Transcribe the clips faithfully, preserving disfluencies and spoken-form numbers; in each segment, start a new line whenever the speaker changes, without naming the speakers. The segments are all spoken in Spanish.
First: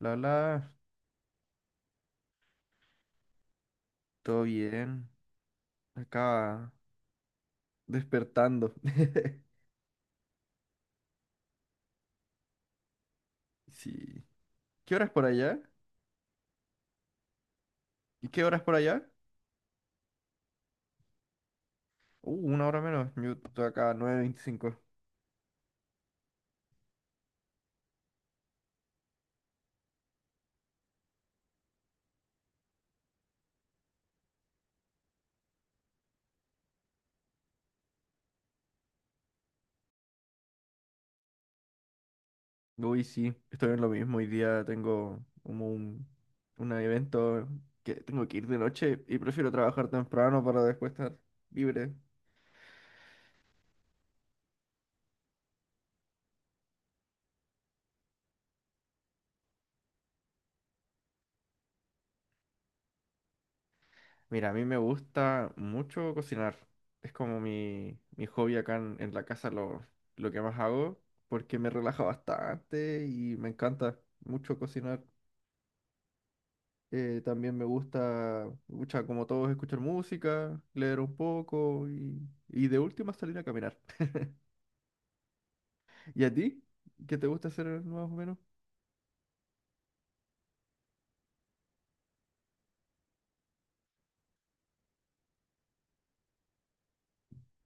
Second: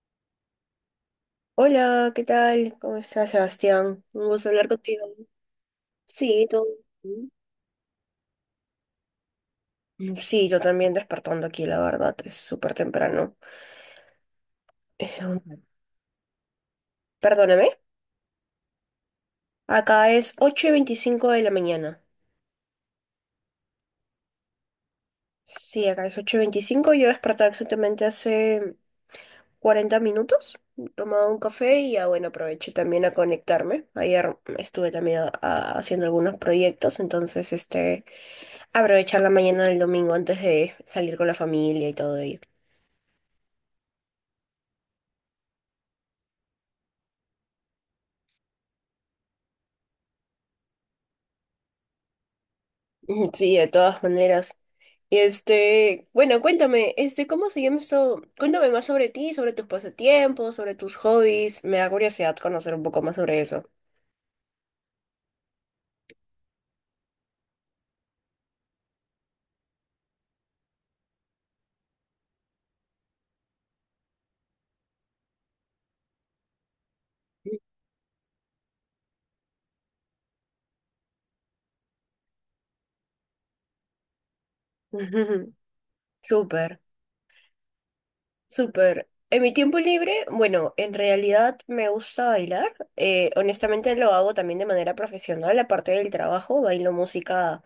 La la,
Hola, ¿qué tal? ¿Cómo estás, Sebastián? Un
todo
gusto hablar contigo.
bien.
Sí, todo
Acá
bien.
despertando.
Mm, sí, yo también despertando aquí, la verdad, es súper temprano.
Sí. ¿Qué horas
Eh,
por allá?
un- Perdóname.
¿Y qué horas por allá?
Acá es ocho y veinticinco de la mañana.
Uh, una hora menos. Yo estoy acá nueve veinticinco.
Sí, acá es ocho y veinticinco. Yo desperté exactamente hace cuarenta minutos. Tomaba un café y ya, bueno, aproveché también a conectarme. Ayer estuve también a- a- haciendo algunos proyectos, entonces, este, aprovechar la mañana del domingo antes de salir con la familia y todo ello.
Uy, sí, estoy en lo mismo. Hoy día tengo como un, un evento que tengo que ir de noche y prefiero trabajar temprano para después estar libre.
Ujú, sí, de todas maneras. Y este, bueno, cuéntame, este, ¿cómo se llama esto? Cuéntame más sobre ti, sobre tus pasatiempos, sobre tus hobbies. Me da curiosidad conocer un poco más sobre eso.
Mira, a mí me gusta mucho cocinar. Es como mi, mi hobby acá en, en la casa, lo, lo que más hago, porque me relaja bastante y me encanta mucho cocinar. Eh, también me gusta, mucha, como todos, escuchar música, leer un poco y, y de última salir a caminar.
Ujú,
¿Y a ti?
súper.
¿Qué te gusta hacer más o menos?
Súper. En mi tiempo libre, bueno, en realidad me gusta bailar. Eh, honestamente lo hago también de manera profesional, aparte del trabajo, bailo música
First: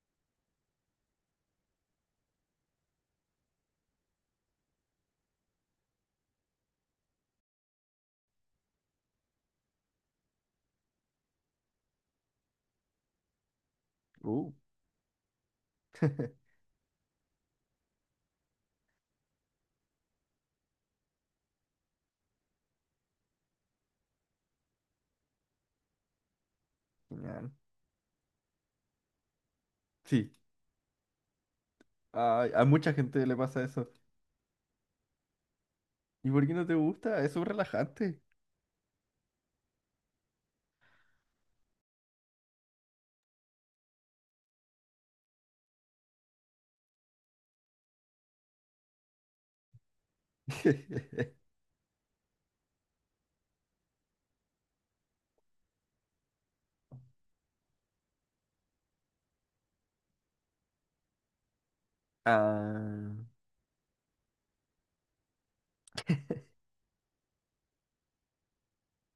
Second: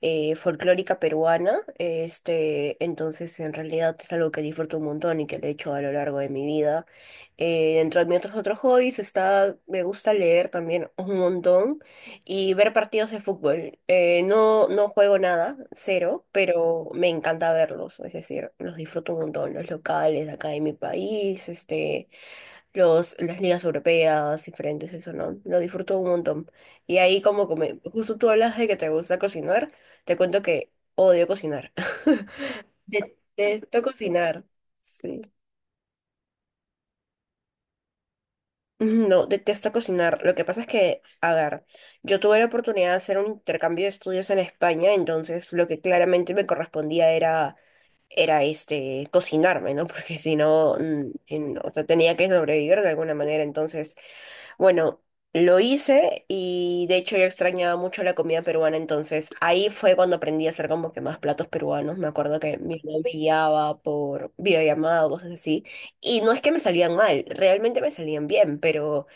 eh, folclórica peruana. Este, entonces, en realidad es algo que disfruto un montón y que lo he hecho a lo largo de mi vida. Eh, dentro de mis otros, otros hobbies está, me gusta leer también un montón y ver partidos de fútbol. Eh,
Uh,
no, no juego nada, cero, pero me encanta verlos, es decir, los disfruto un montón, los locales de acá de mi país, este, los, las ligas europeas, diferentes, eso, ¿no? Lo disfruto un montón. Y ahí como,
genial.
come- justo tú hablas de que te gusta cocinar, te
Sí,
cuento que odio cocinar.
a, a mucha gente le pasa
Detesto
eso.
cocinar. Sí.
¿Y por qué no te gusta? Es un relajante.
No, detesto cocinar. Lo que pasa es que, a ver, yo tuve la oportunidad de hacer un intercambio de estudios en España, entonces lo que claramente me correspondía era, era este, cocinarme, ¿no? Porque si no, mm, si no, o sea, tenía que sobrevivir de alguna manera. Entonces, bueno, lo hice y de hecho yo extrañaba mucho la comida peruana, entonces ahí fue cuando aprendí a hacer como que más platos peruanos. Me acuerdo que mi mamá me
Ah.
guiaba por videollamada o cosas así. Y no es que me salían mal, realmente me salían bien, pero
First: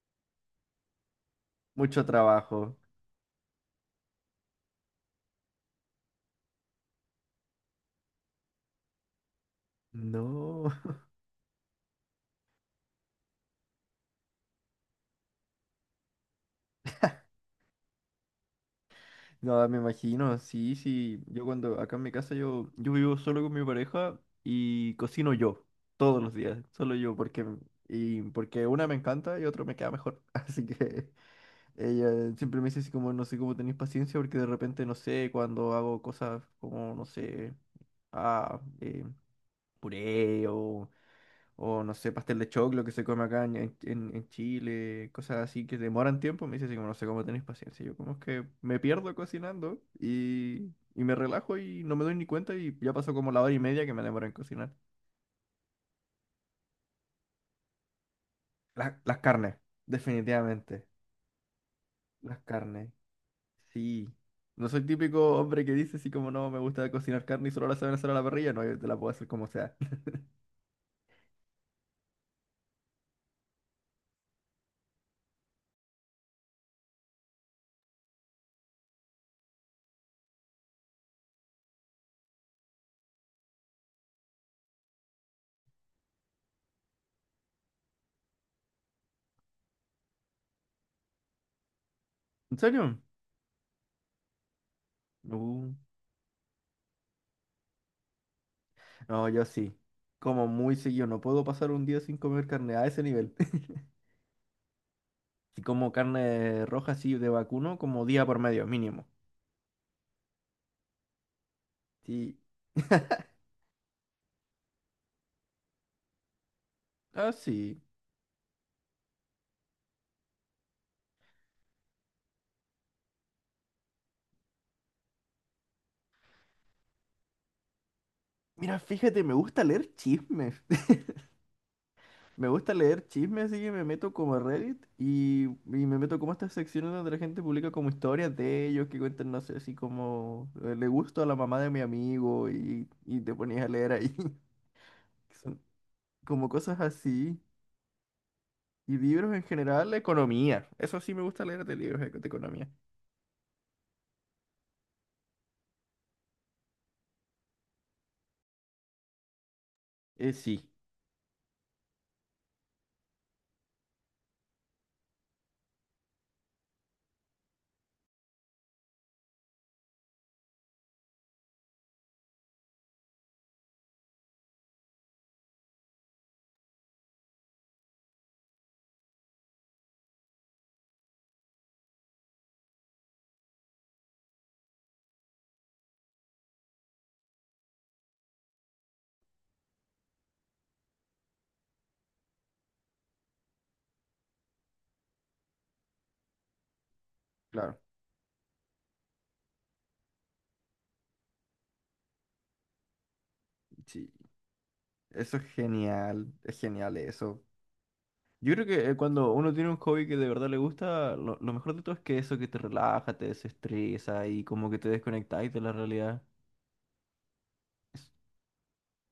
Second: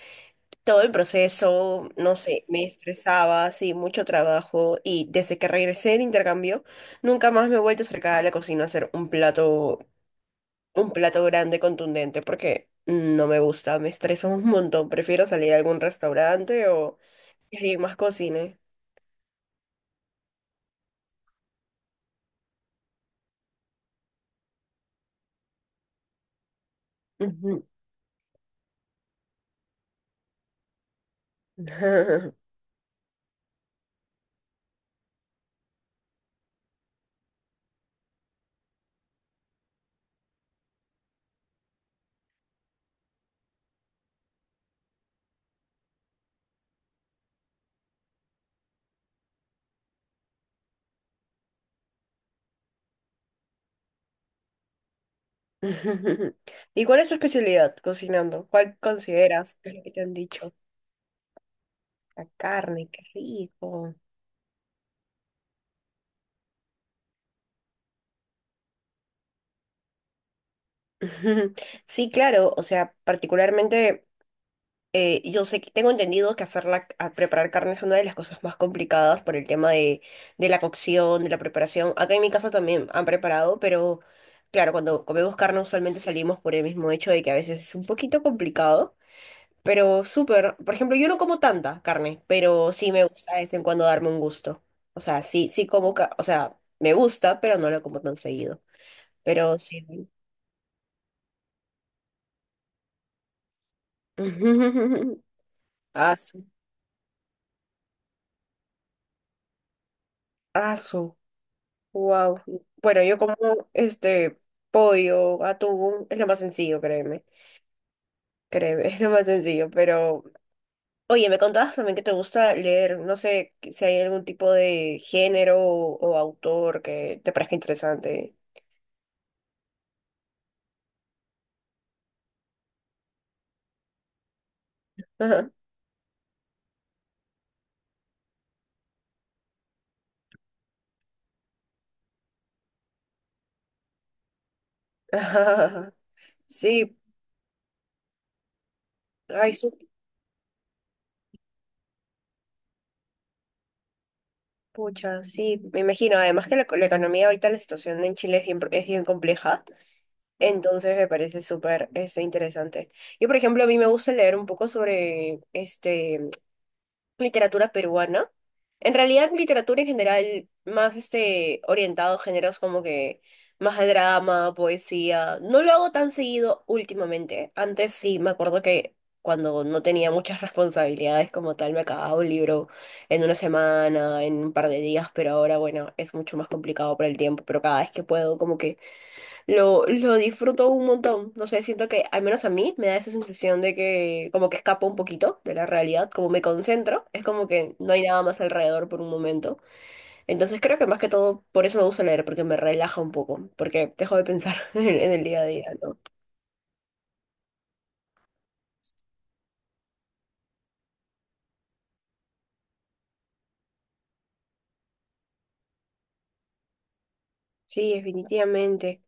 todo el proceso,
Mucho
no sé, me
trabajo.
estresaba, sí, mucho trabajo y desde que regresé del intercambio, nunca más me he vuelto a acercar a la cocina a hacer un plato,
No,
un plato grande, contundente, porque no me gusta, me estreso un montón, prefiero salir a algún restaurante o que alguien más cocine.
no, me imagino, sí, sí. Yo cuando acá en mi casa yo, yo vivo solo con mi pareja y cocino yo todos los días, solo yo, porque
Ujú.
y porque una me encanta y otro me queda mejor. Así que ella siempre me dice así como no sé cómo tenéis paciencia porque de repente no sé cuando hago cosas como no sé, ah, eh, puré o O no sé, pastel de choclo que se come acá en, en- en- en Chile, cosas así que demoran tiempo. Me dice así como, no sé cómo tenéis paciencia. Yo como es que me pierdo cocinando y, y me relajo y no me doy ni cuenta y ya pasó como la hora y media que me demora en cocinar.
¿Y cuál es tu especialidad cocinando? ¿Cuál
La- las
consideras
carnes,
que es lo que te han dicho?
definitivamente.
La
Las
carne,
carnes,
qué rico.
sí. No soy típico hombre que dice así como, no, me gusta cocinar carne y solo la saben hacer a la parrilla. No, yo te la puedo hacer como sea.
Sí, claro, o sea, particularmente... Eh, yo sé que tengo entendido que hacer la, a preparar carne es una de las cosas más complicadas por el tema de, de la cocción, de la preparación. Acá en mi casa también han preparado, pero claro, cuando comemos carne usualmente salimos por el mismo hecho de que a veces es un poquito complicado, pero súper. Por ejemplo, yo no como tanta carne,
¿En
pero sí
serio?
me gusta de vez en cuando darme un gusto. O sea, sí,
Uh,
sí como, ca- o sea, me gusta, pero no lo como tan seguido.
no, yo
Pero
sí.
sí.
Como muy seguido. No puedo pasar un día sin comer carne a ese nivel. Si como
Aso,
carne roja así de vacuno, como día por medio, mínimo.
aso.
Sí.
Wow. Bueno, yo como este pollo, atún, es lo más sencillo, créeme.
Ah, sí.
Créeme, es lo más sencillo. Pero, oye, me contabas también que te gusta leer. No sé si hay algún tipo de género o, o autor que te parezca interesante.
Mira, fíjate, me gusta leer chismes. Me gusta leer chismes, así que me meto como a Reddit y, y
Ajá.
me meto como a estas secciones donde la gente publica como historias de ellos que cuentan, no sé, así como eh, le gusto a la mamá de mi amigo y, y te ponías a leer ahí. que son como cosas
Sí,
así. Y libros en
ay, su
general, economía. Eso sí me gusta leer de libros de de economía.
pucha, sí, me imagino. Además que la, la economía ahorita, la situación en Chile es bien, es bien compleja.
Eh, sí,
Entonces me parece súper este, interesante. Yo, por ejemplo, a mí me gusta leer un poco sobre este. literatura peruana. En realidad, literatura en general, más este, orientado a géneros como que más de drama, poesía. No lo hago tan seguido últimamente. Antes sí, me acuerdo que cuando no tenía muchas responsabilidades como tal, me acababa un libro en una semana, en un par de días, pero ahora, bueno, es mucho más complicado por el tiempo, pero cada vez que puedo, como que lo, lo disfruto un montón. No sé, siento que al menos a mí me da esa sensación de que como que escapo un poquito de la realidad, como me concentro, es como
claro.
que no hay nada más alrededor por un momento. Entonces creo que más que todo por eso me gusta leer, porque me relaja un poco, porque
Sí.
dejo de pensar en, el en el
Eso es
día a día, ¿no?
genial, es genial eso. Yo creo que eh, cuando uno tiene un hobby que de verdad le gusta, lo, lo mejor de todo es que eso que te relaja, te desestresa y como que te desconectáis de la realidad.
Sí,
Es-
definitivamente.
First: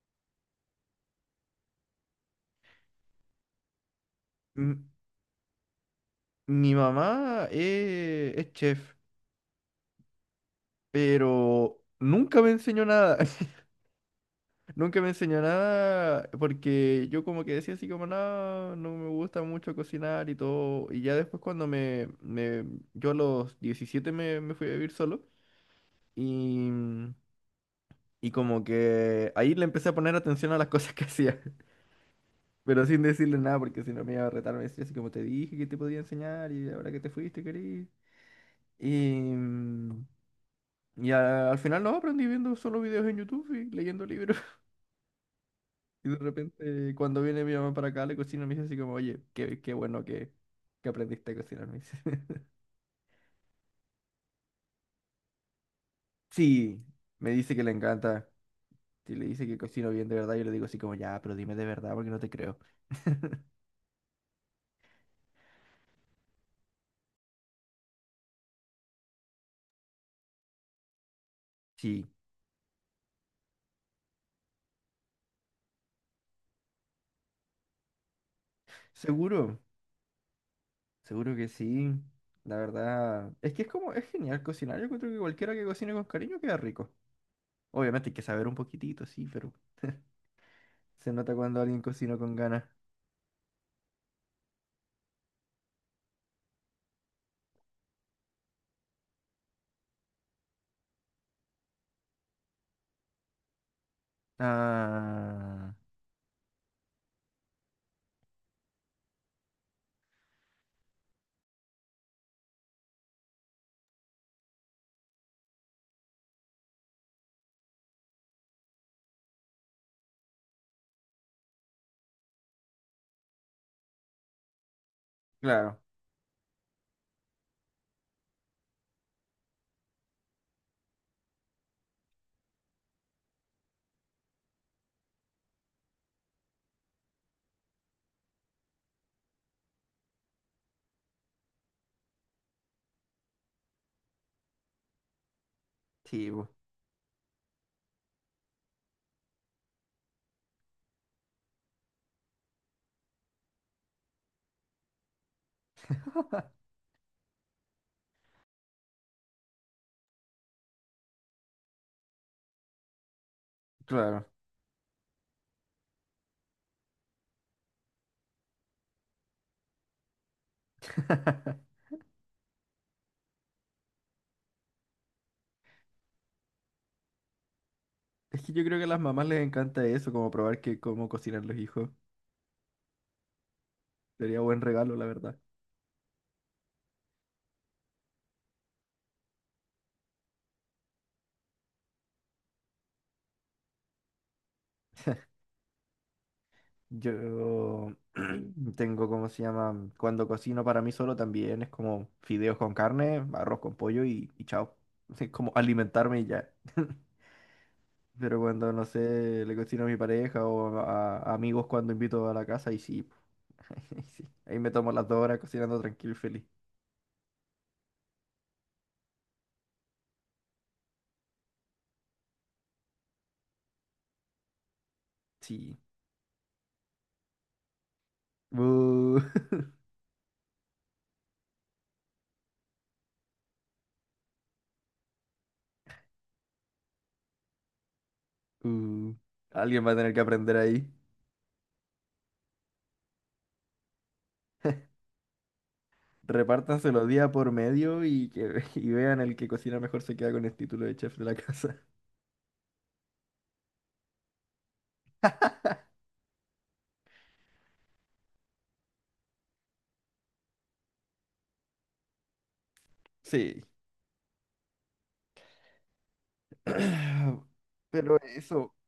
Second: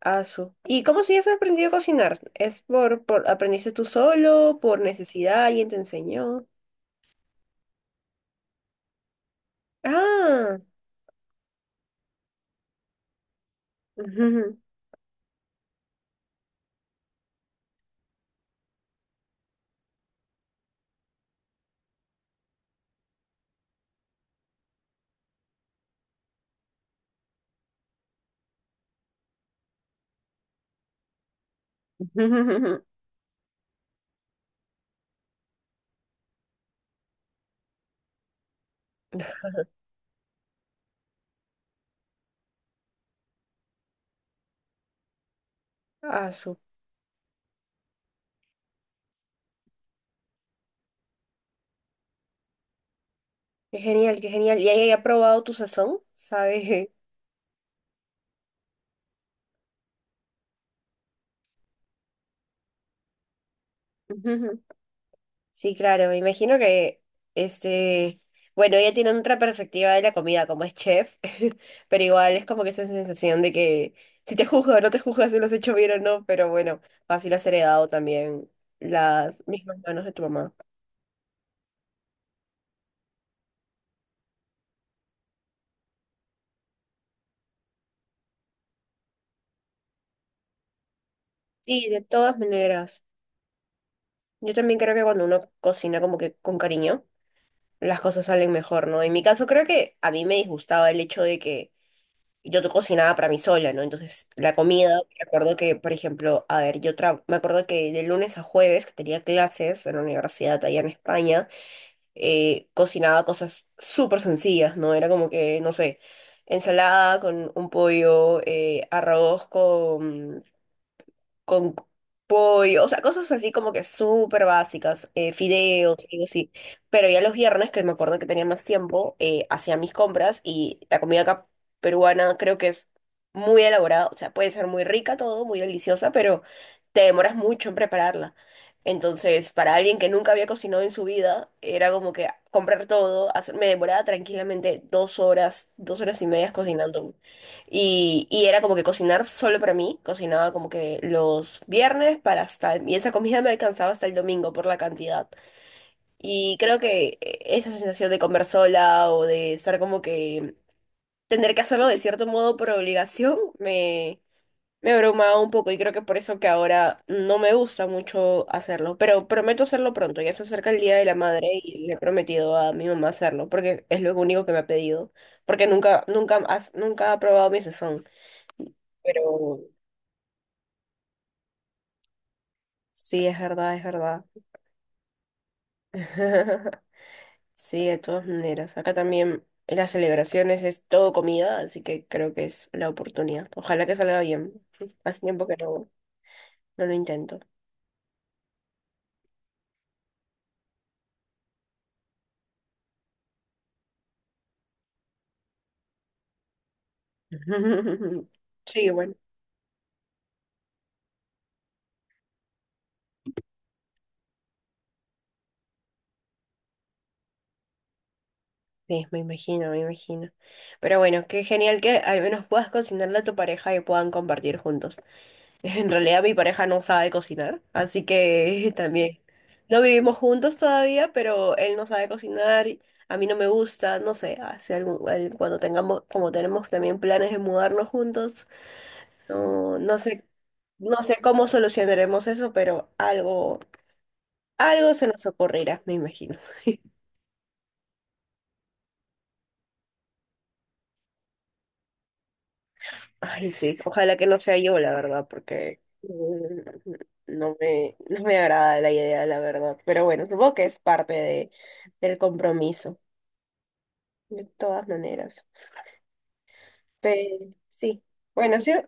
Asu. ¿Y cómo si has aprendido a cocinar? ¿Es por, por aprendiste tú solo, por
M-
necesidad, alguien te enseñó?
Mi mamá eh, es chef,
Ah.
pero nunca me enseñó nada. Nunca me enseñó nada porque yo como que decía así como, no, no me gusta mucho cocinar y todo. Y ya después cuando me, me- yo a los diecisiete me, me fui a vivir solo. Y Y como que ahí le empecé a poner atención a las cosas que hacía, pero sin decirle nada porque si no me iba a retar, me decía así como te dije que te podía enseñar y ahora que te fuiste, querido. Y, mm, y a- al final no, aprendí viendo solo videos en YouTube y leyendo libros. Y de
Asu.
repente cuando viene mi mamá para acá, le cocina, me dice así como, oye, qué, qué bueno que, que aprendiste a cocinar, me dice.
Qué genial, qué genial. ¿Y ahí ha probado tu sazón?
Sí,
¿Sabes?
me dice que le encanta. Si le dice que cocino bien de verdad, yo le digo así como, ya, pero dime de verdad porque no te creo.
Ujú. Sí, claro, me imagino que, este, bueno, ella tiene otra perspectiva de la comida, como es chef, pero
Sí,
igual es como que esa sensación de que si te juzgo o no te juzgas si lo has hecho bien o no, pero bueno, fácil has heredado también las
seguro.
mismas manos de tu mamá.
Seguro que sí. La verdad, es que es como, es genial cocinar. Yo creo que cualquiera que cocine con cariño queda rico. Obviamente hay que saber un poquitito, sí, pero se nota cuando alguien
Sí, de
cocina con
todas
ganas.
maneras. Yo también creo que cuando uno cocina como que con cariño, las cosas salen mejor, ¿no? En mi caso creo que a mí me disgustaba el hecho de que yo to- cocinaba para mí sola, ¿no? Entonces, la comida, me acuerdo
Ah,
que, por ejemplo, a ver, yo tra- me acuerdo que de lunes a jueves, que tenía clases en la universidad allá en España, eh, cocinaba cosas súper sencillas, ¿no? Era como que, no sé, ensalada con un pollo, eh, arroz con con pollo, o sea, cosas así como que súper básicas, eh,
claro,
fideos, algo así. Pero ya los viernes, que me acuerdo que tenía más tiempo, eh, hacía mis compras y la comida acá peruana creo que es muy elaborada, o sea, puede ser muy rica todo, muy deliciosa, pero te demoras mucho en prepararla. Entonces, para alguien que nunca había cocinado en su vida, era como que comprar todo, hacer- me demoraba tranquilamente dos horas, dos horas y
sí, bu-
media cocinando. Y, y era como que cocinar solo para mí, cocinaba como que los viernes para hasta, y esa comida me alcanzaba hasta el domingo por la cantidad. Y creo que eh, esa sensación de comer sola o de estar como que tener que hacerlo de cierto modo por obligación me,
claro.
me abrumaba un poco y creo que por eso que ahora no me gusta mucho hacerlo, pero prometo hacerlo pronto, ya se acerca el Día de la Madre y le he prometido a mi mamá hacerlo porque es lo único que me ha pedido, porque nunca, nunca, has- nunca ha probado mi sazón.
Es que yo creo que a las mamás les
Pero
encanta eso, como probar que cómo cocinan los hijos.
sí, es verdad, es verdad.
Sería buen regalo, la verdad.
Sí, de todas maneras. Acá también en las celebraciones es todo comida, así que creo que es la oportunidad. Ojalá que salga bien. Hace tiempo que no, no lo intento.
Yo tengo, ¿cómo se llama? Cuando cocino para mí solo también es como fideos con carne, arroz con pollo y, y chao. Es como alimentarme y ya. Pero cuando, no
Sí, bueno.
sé, le cocino a mi pareja o a, a amigos cuando invito a la casa y sí, ahí sí. Ahí me tomo las dos horas cocinando tranquilo y feliz.
Sí, me imagino, me imagino. Pero bueno, qué genial que al menos puedas cocinarle a tu pareja y puedan compartir juntos.
Sí.
En realidad mi pareja no sabe cocinar, así que también
Uh,
no vivimos juntos todavía, pero él no sabe cocinar, y a mí no me gusta, no sé, hace algún- al- cuando tengamos, como tenemos también planes de mudarnos juntos,
uh.
no,
Alguien va a
no
tener que
sé,
aprender ahí.
no sé cómo solucionaremos eso, pero algo, algo se nos ocurrirá, me imagino.
Repártanse los días por medio y que y vean el que cocina mejor se queda con el título de chef de la casa.
Ay, sí, ojalá que no sea yo, la verdad, porque mm, no me, no me agrada la idea, la verdad. Pero bueno, supongo que es parte de, del compromiso,
Sí.
de todas maneras. Pero sí,
Pero
bueno, ha
eso,
sido,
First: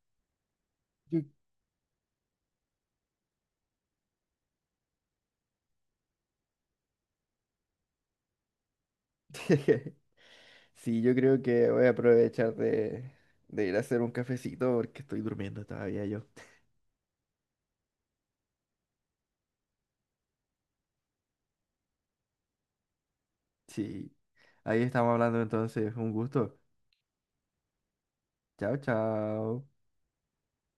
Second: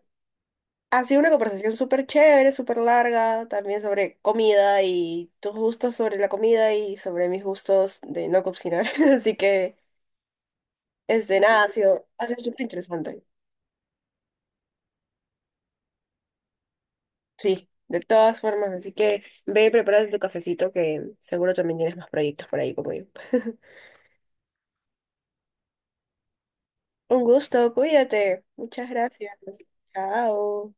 ha sido
yo-
una conversación súper chévere, súper larga, también sobre comida y tus gustos sobre la comida y sobre mis gustos de no cocinar. Así que,
sí, yo
este,
creo
nada,
que
ha
voy a
sido, ha sido
aprovechar
súper
de,
interesante.
de ir a hacer un cafecito porque estoy durmiendo todavía yo.
Sí, de todas formas, así que ve y prepárate tu cafecito que seguro también tienes más proyectos por ahí como yo.
Sí, ahí estamos hablando entonces, un gusto.
Un gusto, cuídate.
Chao,
Muchas gracias.
chao.
Chao.